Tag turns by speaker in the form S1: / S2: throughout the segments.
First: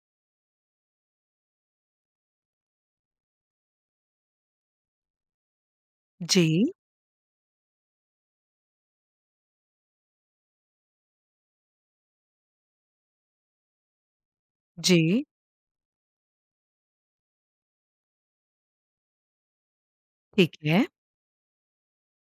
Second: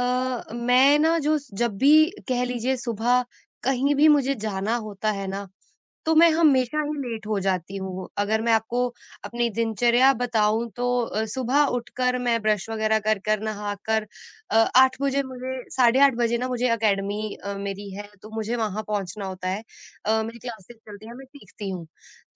S1: अ, मैं ना जो जब भी कह लीजिए सुबह कहीं भी मुझे जाना होता है ना तो मैं
S2: जी,
S1: हमेशा ही लेट हो जाती हूँ। अगर मैं आपको अपनी दिनचर्या बताऊँ तो सुबह उठकर मैं ब्रश वगैरह कर कर, नहाकर 8 बजे
S2: जी,
S1: मुझे 8:30 बजे ना मुझे अकेडमी मेरी है तो मुझे वहाँ पहुँचना होता है। मेरी
S2: ठीक
S1: क्लासेस
S2: है।
S1: चलती हैं, मैं सीखती हूँ।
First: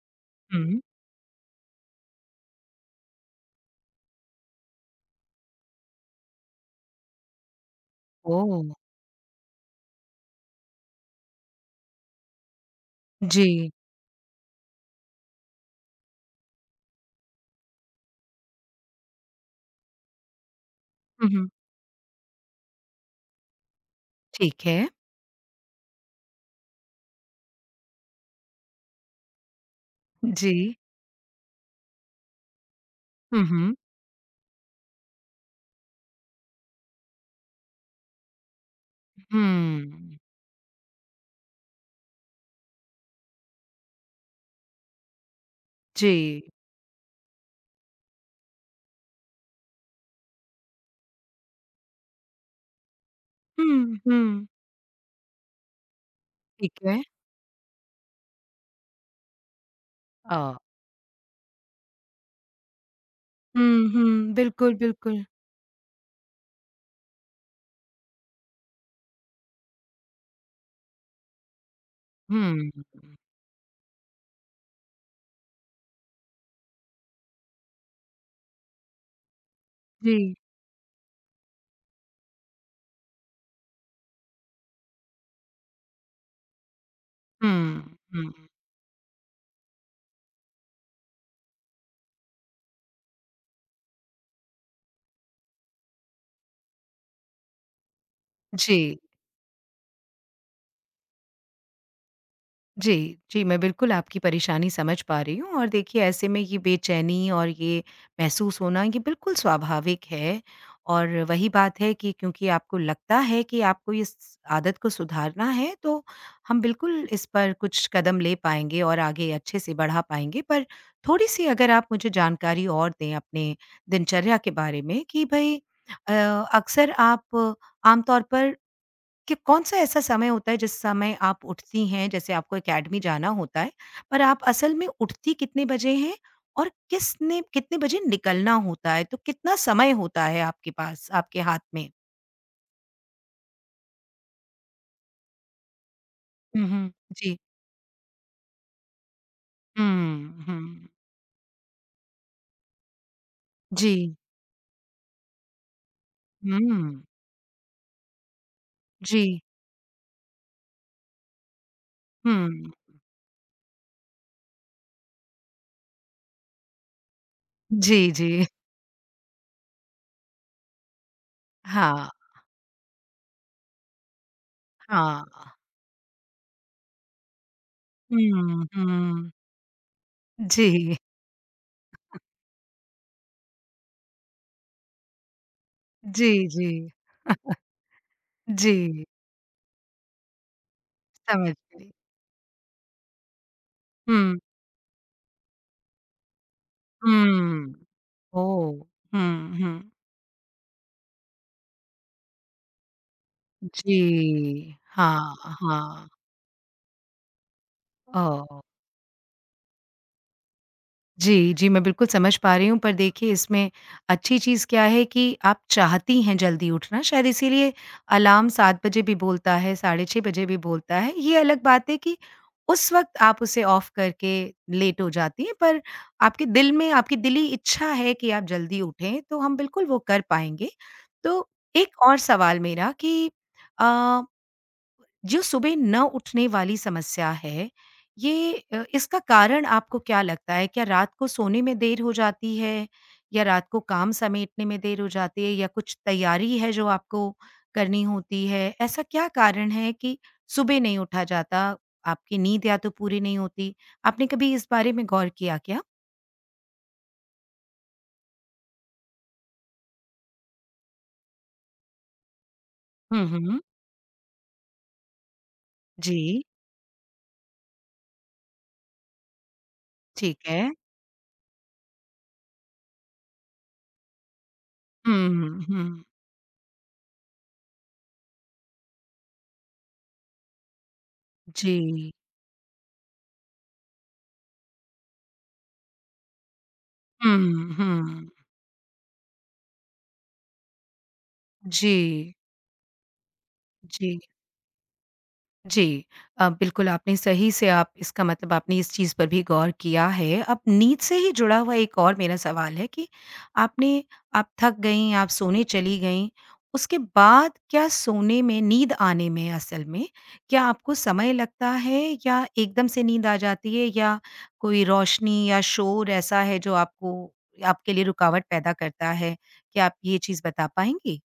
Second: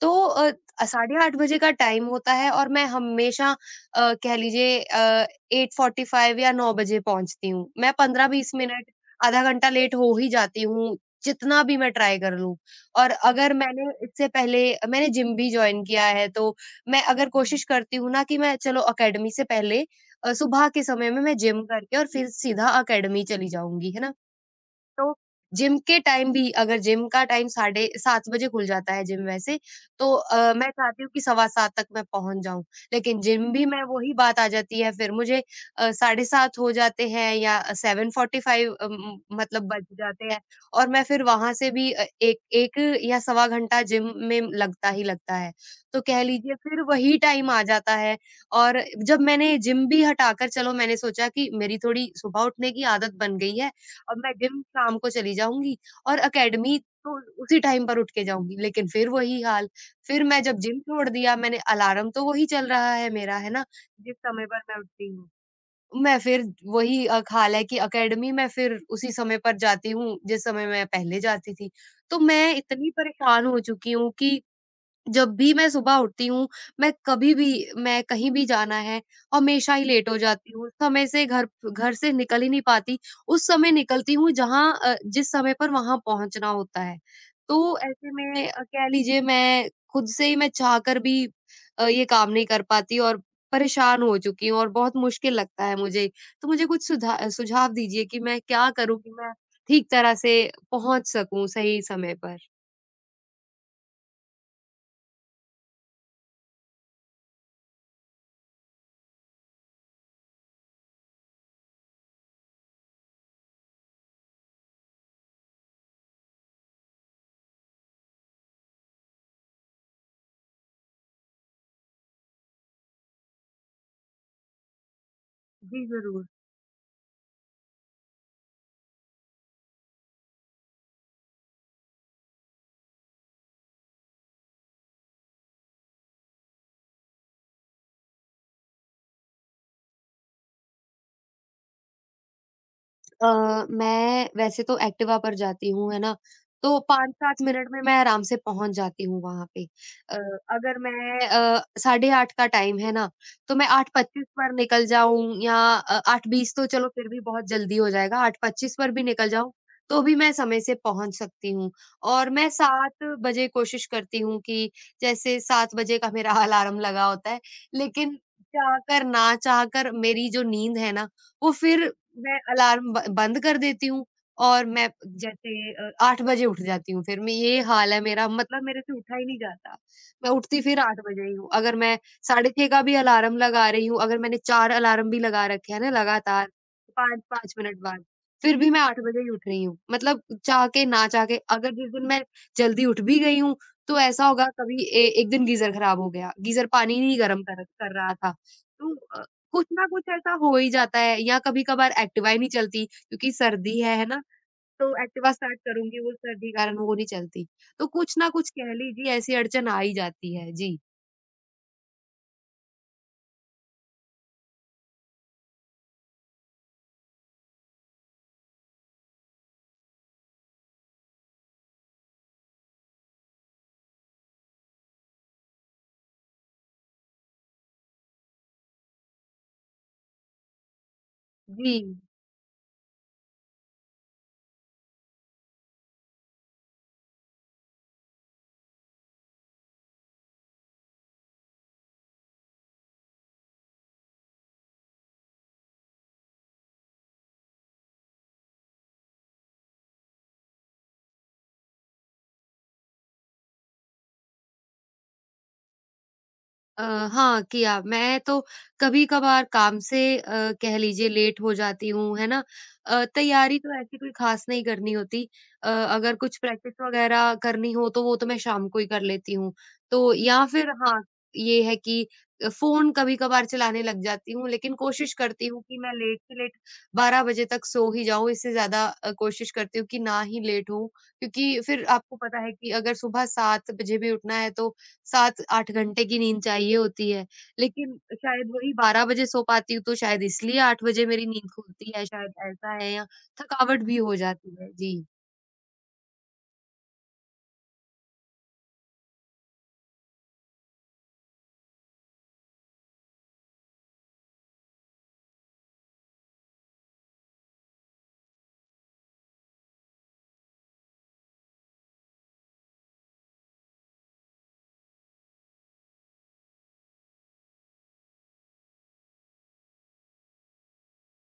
S1: तो
S2: हुँ।
S1: 8:30 बजे का टाइम होता है और मैं हमेशा कह लीजिए 8:45 या 9 बजे पहुँचती हूँ। मैं 15-20
S2: ओह!
S1: मिनट, आधा घंटा लेट हो ही जाती हूँ, जितना भी मैं ट्राई कर लूँ। और
S2: जी।
S1: अगर मैंने इससे पहले मैंने जिम भी जॉइन किया है, तो मैं अगर कोशिश करती हूँ ना कि मैं चलो अकेडमी से पहले सुबह के समय में
S2: हुँ,
S1: मैं
S2: हुँ।
S1: जिम करके और फिर सीधा अकेडमी चली जाऊँगी, है ना?
S2: ठीक है।
S1: तो जिम के टाइम भी अगर जिम का टाइम साढ़े 7 बजे खुल जाता है जिम वैसे, तो
S2: जी।
S1: मैं चाहती हूँ कि सवा 7 तक मैं पहुँच जाऊँ। लेकिन
S2: हुँ,
S1: जिम भी
S2: हुँ।
S1: मैं वही बात आ जाती है फिर मुझे साढ़े 7 हो जाते हैं या 7:45 अ, म मतलब बज
S2: हुँ।
S1: जाते हैं और मैं फिर वहाँ से भी एक 1 या सवा घंटा जिम में लगता ही लगता है। तो कह
S2: जी।
S1: लीजिए फिर वही टाइम आ जाता है और जब मैंने जिम भी हटाकर चलो मैंने सोचा कि मेरी थोड़ी सुबह उठने की आदत बन गई है,
S2: हुँ,
S1: और मैं
S2: हुँ।
S1: जिम शाम को चली जाऊँगी और अकेडमी
S2: ठीक है।
S1: तो उसी टाइम पर उठ के जाऊँगी। लेकिन फिर वही हाल, फिर
S2: अ
S1: मैं जब जिम छोड़ दिया मैंने अलार्म तो वही चल रहा है मेरा, है ना?
S2: हुँ,
S1: जिस
S2: हुँ।
S1: समय पर
S2: बिल्कुल,
S1: मैं उठती
S2: बिल्कुल।
S1: हूँ। मैं फिर वही हाल है कि अकेडमी में फिर उसी समय पर जाती हूँ, जिस समय मैं पहले जाती थी। तो मैं
S2: हुँ।
S1: इतनी परेशान हो चुकी हूँ कि जब भी मैं सुबह उठती हूँ, मैं कभी भी मैं कहीं भी जाना है, हमेशा ही लेट हो
S2: जी।
S1: जाती हूँ। समय से घर घर से निकल ही नहीं पाती। उस समय निकलती हूँ जिस समय पर वहाँ पहुँचना होता है। तो
S2: हुँ,
S1: ऐसे में
S2: हुँ।
S1: कह लीजिए मैं खुद से ही मैं चाहकर भी ये काम नहीं कर पाती और परेशान हो चुकी हूँ और बहुत मुश्किल लगता है मुझे। तो मुझे कुछ सुधा सुझाव दीजिए कि मैं क्या
S2: जी।
S1: करूँ कि मैं ठीक तरह से पहुँच सकूँ सही समय पर?
S2: जी, जी, मैं बिल्कुल आपकी परेशानी समझ पा रही हूँ और देखिए ऐसे में ये बेचैनी और ये महसूस होना ये बिल्कुल स्वाभाविक है और वही बात है कि क्योंकि आपको लगता है कि आपको इस आदत को सुधारना है, तो हम बिल्कुल इस पर कुछ कदम ले पाएँगे और आगे अच्छे से बढ़ा पाएँगे। पर थोड़ी-सी अगर आप मुझे जानकारी और दें अपने दिनचर्या के बारे में कि भई
S1: जी, ज़रूर।
S2: अक्सर आप आमतौर पर कि कौन-सा ऐसा समय होता है जिस समय आप उठती हैं, जैसे आपको एकेडमी जाना होता है, पर आप असल में उठती कितने बजे हैं और किसने कितने बजे निकलना होता है? तो कितना समय होता है आपके पास, आपके हाथ में?
S1: मैं वैसे तो एक्टिवा पर जाती हूँ, है ना?
S2: हुँ,
S1: तो
S2: हुँ।
S1: 5-7
S2: जी।
S1: मिनट में मैं आराम से पहुँच जाती हूँ वहाँ पे। अ,
S2: हुँ,
S1: अगर
S2: हुँ।
S1: मैं साढ़े 8 का टाइम है ना, तो मैं
S2: जी।
S1: 8:25 पर निकल जाऊँ या 8:20 तो चलो
S2: हुँ।
S1: फिर भी बहुत जल्दी हो जाएगा, 8:25 पर भी
S2: जी।
S1: निकल जाऊँ, तो भी मैं समय से पहुँच सकती हूँ। और मैं
S2: हुँ।
S1: 7 बजे कोशिश करती हूँ कि जैसे 7 बजे का मेरा अलार्म लगा होता है,
S2: जी,
S1: लेकिन
S2: जी।
S1: चाह कर ना चाह कर मेरी जो नींद है ना, वो फिर
S2: हाँ,
S1: मैं अलार्म ब बंद कर देती हूँ और मैं
S2: हाँ।
S1: जैसे 8 बजे उठ जाती हूँ फिर मैं ये हाल है मेरा मतलब
S2: हुँ,
S1: मेरे से उठा ही
S2: हुँ।
S1: नहीं जाता। मैं उठती फिर
S2: जी।
S1: 8 बजे ही हूँ। अगर मैं साढ़े 6 का भी अलार्म लगा रही हूँ, अगर मैंने 4 अलार्म भी लगा रखे हैं ना
S2: जी,
S1: लगातार
S2: जी।
S1: 5-5 मिनट बाद, फिर भी मैं 8
S2: जी,
S1: बजे ही उठ रही हूँ। मतलब चाह के ना चाह के
S2: समझ
S1: अगर जिस
S2: गई।
S1: दिन मैं जल्दी उठ भी गई हूँ, तो ऐसा
S2: हुँ,
S1: होगा कभी ए एक दिन गीज़र खराब हो गया, गीज़र पानी नहीं गरम कर
S2: हुँ।
S1: कर रहा था।
S2: ओह!
S1: तो
S2: हुँ,
S1: कुछ ना
S2: हुँ।
S1: कुछ ऐसा हो ही जाता है या कभी-कभार एक्टिवा ही नहीं चलती क्योंकि सर्दी
S2: जी,
S1: है ना? तो एक्टिवा
S2: हाँ,
S1: स्टार्ट करूँगी
S2: हाँ।
S1: वो सर्दी के कारण वो नहीं चलती। तो कुछ ना कुछ
S2: ओह!
S1: कह लीजिए ऐसी अड़चन आ ही जाती है। जी।
S2: जी, जी, मैं बिल्कुल समझ पा रही हूँ पर देखिए इसमें अच्छी चीज़ क्या है कि आप चाहती हैं जल्दी उठना, शायद इसीलिए अलार्म 7 बजे भी बोलता है, साढ़े 6 बजे भी बोलता है। ये अलग बात है कि उस वक़्त आप उसे ऑफ करके लेट हो जाती हैं, पर आपके दिल में आपकी दिली इच्छा है कि आप जल्दी उठें, तो हम बिल्कुल वो कर पाएँगे। तो
S1: जी।
S2: एक और सवाल मेरा कि अ जो सुबह न उठने वाली समस्या है, ये इसका कारण आपको क्या लगता है? क्या रात को सोने में देर हो जाती है या रात को काम समेटने में देर हो जाती है या कुछ तैयारी है जो आपको करनी होती है? ऐसा क्या कारण है कि सुबह नहीं उठा जाता, आपकी नींद या तो पूरी नहीं होती? आपने कभी इस बारे में गौर किया क्या?
S1: अ, हाँ, किया। मैं तो कभी-कभार काम से कह लीजिए लेट हो जाती हूँ, है ना?
S2: हुँ,
S1: तैयारी
S2: हुँ।
S1: तो ऐसी कोई ख़ास नहीं करनी होती। अगर कुछ
S2: जी,
S1: प्रैक्टिस वग़ैरह करनी हो तो वो तो मैं शाम को ही कर लेती हूँ। तो
S2: ठीक
S1: या
S2: है।
S1: फिर हाँ, ये है कि फ़ोन कभी-कभार चलाने लग जाती हूँ लेकिन कोशिश करती हूँ
S2: हुँ,
S1: कि मैं
S2: हुँ,
S1: लेट से लेट 12 बजे तक सो ही जाऊँ। इससे ज़्यादा कोशिश करती हूँ कि ना ही लेट होऊँ क्योंकि फिर
S2: जी।
S1: आपको पता है कि अगर सुबह 7 बजे भी उठना है तो 7-8 घंटे की नींद चाहिए होती है,
S2: हुँ,
S1: लेकिन
S2: हुँ।
S1: शायद वही 12 बजे सो पाती हूँ, तो शायद इसलिए 8 बजे मेरी नींद खुलती है, शायद
S2: जी,
S1: ऐसा है या थकावट भी हो
S2: जी।
S1: जाती है। जी।
S2: जी। बिल्कुल आपने सही से आप इसका मतलब आपने इस चीज़ पर भी गौर किया है। अब नींद से ही जुड़ा हुआ एक और मेरा सवाल है कि आपने आप थक गईं, आप सोने चली गईं, उसके बाद क्या सोने में नींद आने में असल में क्या आपको समय लगता है या एकदम से नींद आ जाती है या कोई रोशनी या शोर ऐसा है जो आपको आपके लिए रुकावट पैदा करता है? क्या आप ये चीज़ बता पाएँगी?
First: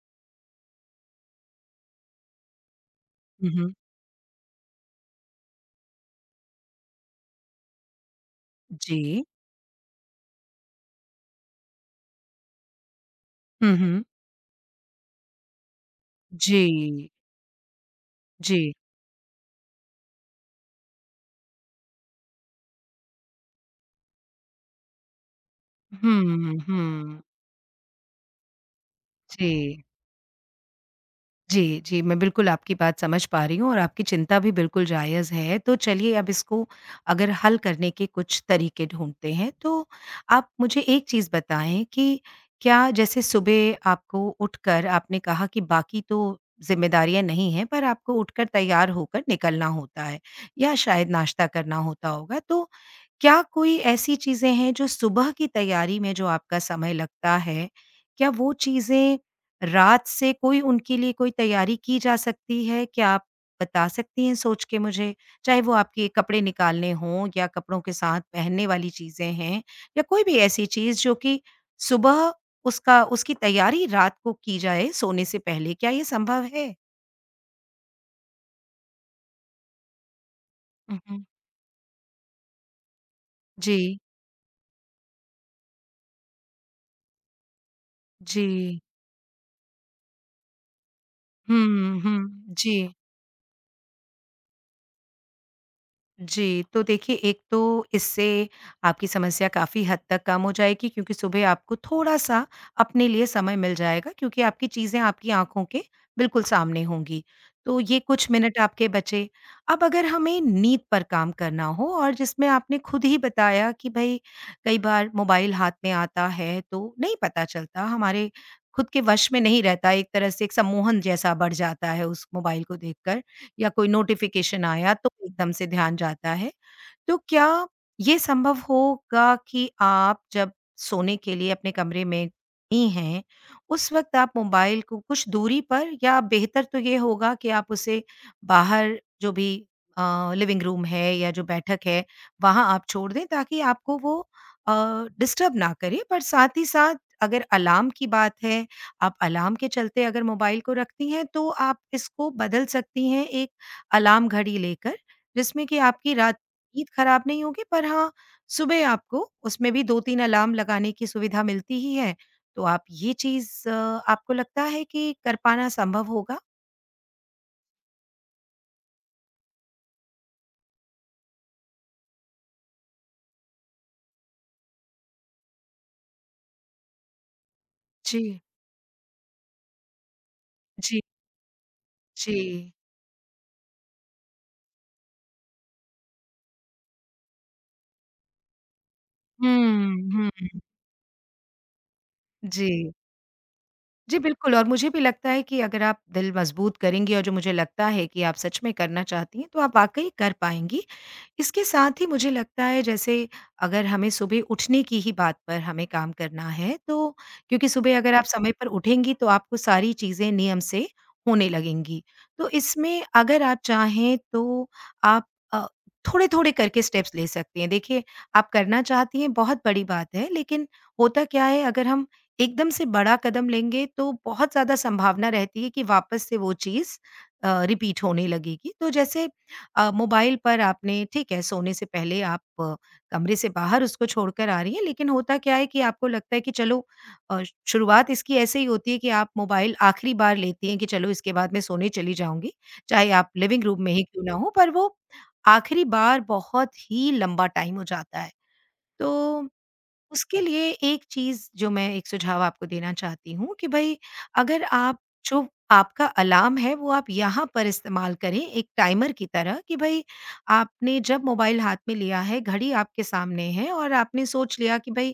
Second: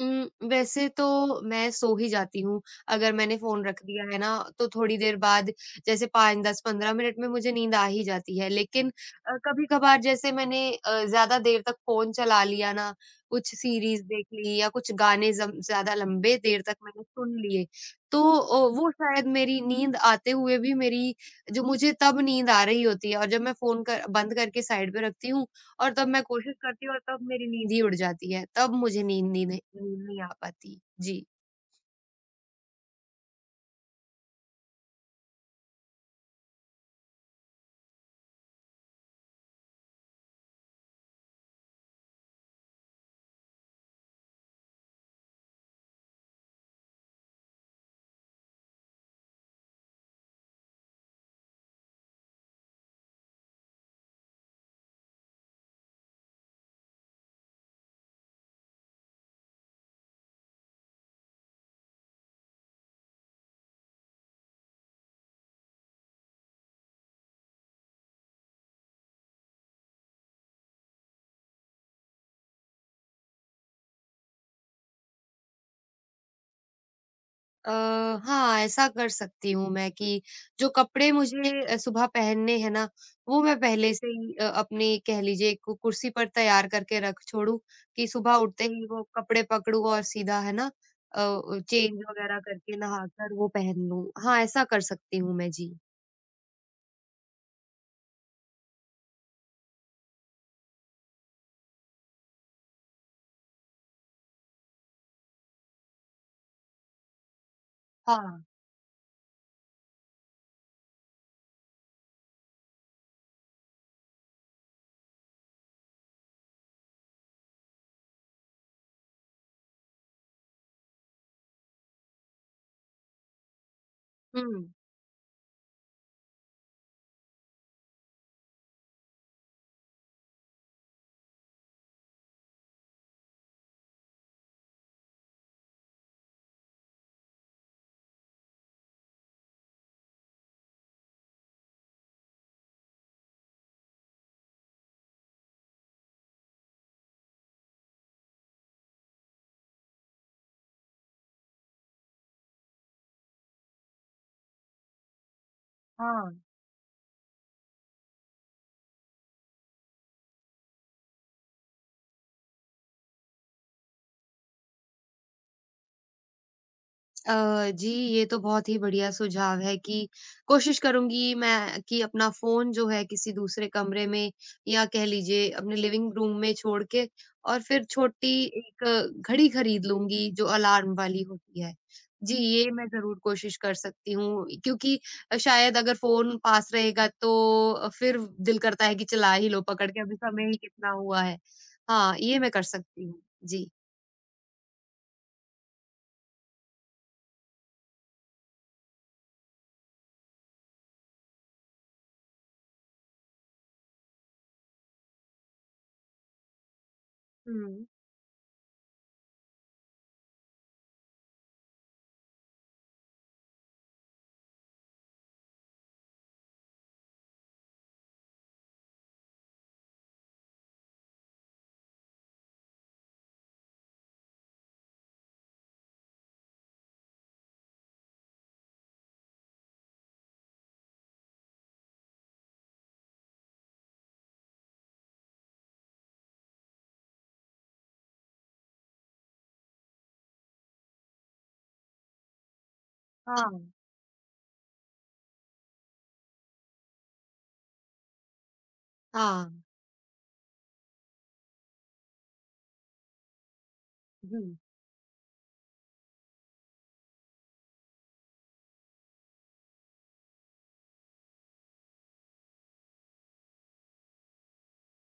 S1: वैसे तो मैं सो ही जाती हूँ, अगर मैंने
S2: हुँ,
S1: फ़ोन
S2: हुँ।
S1: रख दिया है ना, तो थोड़ी देर बाद जैसे 5, 10, 15 मिनट में मुझे नींद आ ही जाती है। लेकिन
S2: जी।
S1: कभी-कभार जैसे मैंने ज़्यादा देर तक फ़ोन चला लिया ना, कुछ
S2: हुँ,
S1: सीरीज़
S2: हुँ।
S1: देख ली या कुछ गाने ज़म ज़्यादा लंबे देर तक मैंने
S2: जी,
S1: सुन लिए, तो
S2: जी।
S1: वो शायद मेरी नींद आते हुए भी मेरी जो मुझे तब नींद आ रही होती है और जब मैं फ़ोन कर बंद करके साइड पे रखती हूँ, और तब मैं कोशिश
S2: हुँ,
S1: करती हूँ और
S2: हुँ,
S1: तब मेरी नींद ही उड़ जाती है, तब मुझे नींद नी नहीं
S2: जी।
S1: नींद नहीं आ पाती। जी।
S2: जी, जी। मैं बिल्कुल आपकी बात समझ पा रही हूँ और आपकी चिंता भी बिल्कुल जायज़ है। तो चलिए अब इसको अगर हल करने के कुछ तरीके ढूँढते हैं। तो आप मुझे एक चीज़ बताएँ कि क्या जैसे सुबह आपको उठकर आपने कहा कि बाकी तो ज़िम्मेदारियाँ नहीं हैं, पर आपको उठकर तैयार होकर निकलना होता है या शायद नाश्ता करना होता होगा। तो क्या कोई ऐसी चीज़ें हैं जो सुबह की तैयारी में जो आपका समय लगता है, क्या वो चीज़ें रात से कोई उनके लिए कोई तैयारी की जा सकती है? क्या आप बता सकती हैं सोच के मुझे? चाहे वो आपके कपड़े निकालने हों या कपड़ों के साथ पहनने वाली चीज़ें हैं या कोई भी ऐसी चीज़ जो कि सुबह उसका उसकी तैयारी रात को की जाए सोने से पहले, क्या ये संभव है?
S1: अ, हाँ, ऐसा कर सकती हूँ मैं कि जो
S2: हुँ,
S1: कपड़े
S2: हुँ।
S1: मुझे सुबह पहनने हैं ना, वो मैं पहले
S2: जी,
S1: से ही अपनी कह लीजिए कु कुर्सी पर तैयार करके रख छोड़ूँ कि सुबह उठते
S2: जी।
S1: ही वो कपड़े पकड़ूँ और सीधा है ना अ, चेंज
S2: हुँ, हुँ,
S1: वगैरह
S2: जी।
S1: करके नहाकर वो पहन लूँ। हाँ, ऐसा कर सकती हूँ मैं जी।
S2: जी, तो देखिए एक तो इससे आपकी समस्या काफ़ी हद तक कम हो जाएगी क्योंकि सुबह आपको थोड़ा-सा अपने लिए समय मिल जाएगा क्योंकि आपकी चीज़ें आपकी आँखों के बिल्कुल सामने होंगी। तो ये कुछ
S1: हाँ।
S2: मिनट आपके बचे। अब अगर हमें नींद पर काम करना हो और जिसमें आपने खुद ही बताया कि भई कई बार मोबाइल हाथ में आता है तो नहीं पता चलता, हमारे खुद के वश में नहीं रहता, एक तरह से एक सम्मोहन जैसा बढ़ जाता है उस मोबाइल को देखकर। या कोई
S1: हुँ।
S2: नोटिफ़िकेशन आया तो एकदम से ध्यान जाता है। तो क्या ये संभव होगा कि आप जब सोने के लिए अपने कमरे में ही हैं, उस वक़्त आप मोबाइल को कुछ दूरी पर या बेहतर तो ये होगा कि आप उसे बाहर जो भी लिविंग रूम है या जो बैठक है, वहाँ आप छोड़ दें ताकि आपको वो अ, डिस्टर्ब ना करे। पर साथ ही साथ अगर अलार्म की बात है, आप अलार्म के चलते अगर मोबाइल को रखती हैं, तो आप इसको बदल सकती हैं एक अलार्म घड़ी लेकर, जिसमें कि आपकी
S1: हाँ।
S2: रात की नींद खराब नहीं होगी पर हाँ, सुबह आपको उसमें भी 2-3 अलार्म लगाने की सुविधा मिलती ही है। तो आप ये चीज़ आपको लगता है कि कर पाना संभव होगा?
S1: जी, ये तो बहुत ही बढ़िया सुझाव है कि कोशिश करूँगी मैं कि अपना फ़ोन जो है किसी दूसरे कमरे में या कह लीजिए अपने लिविंग रूम में छोड़ के और फिर छोटी
S2: जी,
S1: एक घड़ी खरीद लूँगी जो अलार्म
S2: जी,
S1: वाली होती है। जी, ये
S2: जी।
S1: मैं ज़रूर कोशिश कर सकती हूँ क्योंकि शायद अगर फ़ोन पास रहेगा तो फिर दिल करता है कि चला ही लो पकड़
S2: हुँ,
S1: के, अभी
S2: हुँ।
S1: समय ही कितना हुआ है। हाँ, ये मैं कर
S2: जी।
S1: सकती हूँ। जी।
S2: जी, बिल्कुल और मुझे भी लगता है कि अगर आप दिल मजबूत करेंगी और जो मुझे लगता है कि आप सच में करना चाहती हैं, तो आप वाक़ई कर पाएँगी। इसके साथ ही मुझे लगता है जैसे अगर हमें सुबह उठने की ही बात पर हमें काम करना है तो क्योंकि
S1: हुँ।
S2: सुबह अगर आप समय पर उठेंगी तो आपको सारी चीज़ें नियम से होने लगेंगी। तो इसमें अगर आप चाहें तो आप अ, थोड़े-थोड़े करके स्टेप्स ले सकती हैं। देखिए, आप करना चाहती हैं बहुत बड़ी बात है लेकिन होता क्या है अगर हम एकदम से बड़ा कदम लेंगे तो बहुत ज़्यादा संभावना रहती है कि वापस से वो चीज़ रिपीट होने लगेगी। तो जैसे मोबाइल पर आपने ठीक है सोने से पहले आप कमरे से बाहर उसको छोड़कर आ रही हैं, लेकिन होता क्या है कि आपको लगता है कि चलो अ, शुरुआत इसकी ऐसे ही होती है कि आप मोबाइल आखिरी बार लेती हैं कि चलो इसके बाद मैं सोने चली जाऊँगी, चाहे आप लिविंग
S1: हाँ,
S2: रूम में ही क्यों ना हो, पर वो आखिरी बार बहुत ही लंबा टाइम हो जाता है। तो
S1: हाँ।
S2: उसके लिए एक चीज़ जो मैं एक सुझाव आपको देना चाहती हूँ कि भई
S1: जी।
S2: अगर आप जो आपका अलार्म है वो आप यहाँ पर इस्तेमाल करें एक टाइमर की तरह कि भई आपने जब मोबाइल हाथ में लिया है, घड़ी आपके सामने है और आपने सोच लिया कि भई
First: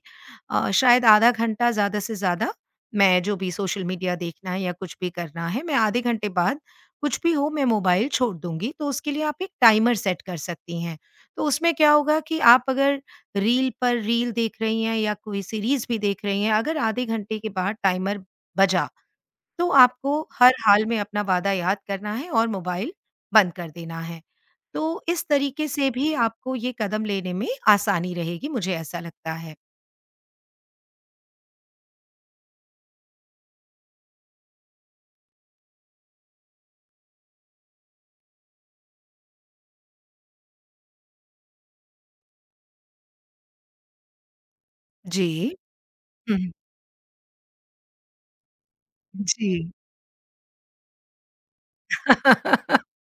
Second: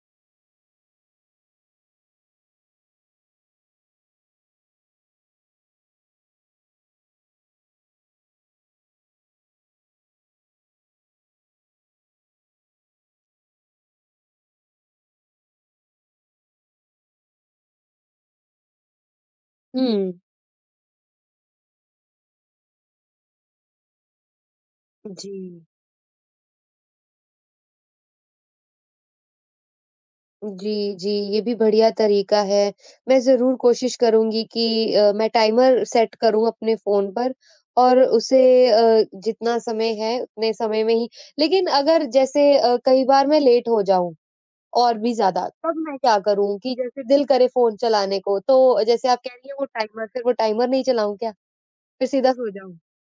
S2: शायद आधा घंटा ज़्यादा से ज़्यादा मैं जो भी सोशल मीडिया देखना है या कुछ भी करना है, मैं आधे घंटे बाद कुछ भी हो मैं मोबाइल छोड़ दूँगी। तो उसके लिए आप एक टाइमर सेट कर सकती हैं। तो उसमें क्या होगा कि आप अगर रील पर रील देख रही हैं या कोई सीरीज़ भी देख रही हैं, अगर आधे घंटे के बाद टाइमर बजा, तो
S1: हुँ।
S2: आपको हर हाल में अपना वादा याद करना है और मोबाइल बंद कर देना है। तो इस
S1: जी।
S2: तरीके से भी आपको ये कदम लेने में आसानी रहेगी, मुझे ऐसा लगता है।
S1: जी, जी, ये भी बढ़िया तरीका है। मैं ज़रूर कोशिश करूँगी कि मैं टाइमर सेट करूँ अपने फ़ोन पर और उसे जितना समय है उतने समय में ही लेकिन अगर जैसे कई बार मैं लेट हो जाऊँ और भी ज़्यादा,
S2: जी।
S1: तब मैं क्या
S2: हुँ, हुँ।
S1: करूँ कि जैसे दिल करे फ़ोन चलाने को तो जैसे आप कह रही
S2: जी।
S1: हैं वो टाइमर, फिर वो टाइमर नहीं चलाऊँ क्या? फिर सीधा सो जाऊँ?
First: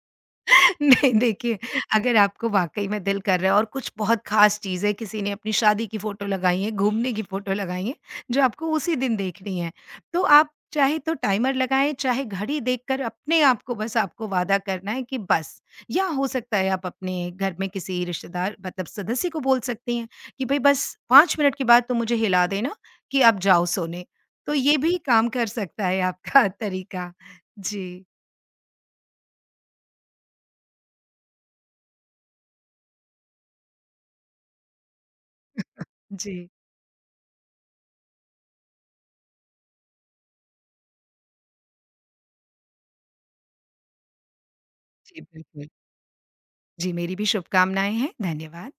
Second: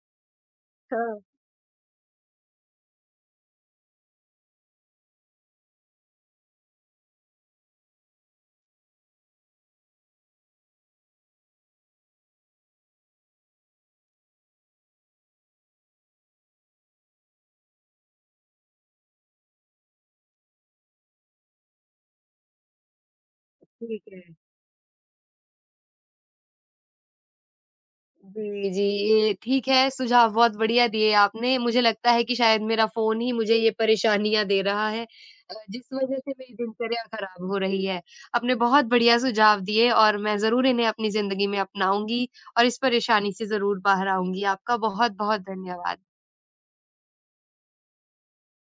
S2: नहीं
S1: हाँ,
S2: देखिए, अगर आपको वाक़ई में दिल कर रहा है और कुछ बहुत ख़ास चीज़ है, किसी ने अपनी शादी की फ़ोटो लगाई है, घूमने की फ़ोटो लगाई है, जो आपको उसी दिन देखनी है, तो आप चाहे तो टाइमर लगाएँ, चाहे घड़ी देखकर अपने आप को बस आपको वादा करना है कि बस या हो सकता है आप अपने घर में किसी रिश्तेदार मतलब सदस्य को बोल सकती हैं कि भई बस 5 मिनट के बाद तुम मुझे हिला देना कि अब जाओ
S1: ठीक
S2: सोने।
S1: है।
S2: तो ये भी काम कर सकता है आपका तरीका। जी,
S1: जी, जी। ये ठीक है, सुझाव बहुत बढ़िया दिए आपने। मुझे लगता है कि शायद मेरा फ़ोन ही मुझे ये परेशानियाँ दे रहा है जिस वज़ह से
S2: जी।
S1: मेरी दिनचर्या खराब हो रही है। आपने बहुत बढ़िया सुझाव दिए और मैं ज़रूर इन्हें अपनी ज़िंदगी में अपनाऊँगी और इस परेशानी से ज़रूर बाहर आऊँगी। आपका
S2: जी,
S1: बहुत-बहुत
S2: बिल्कुल।
S1: धन्यवाद।
S2: जी, मेरी भी शुभकामनाएँ हैं। धन्यवाद।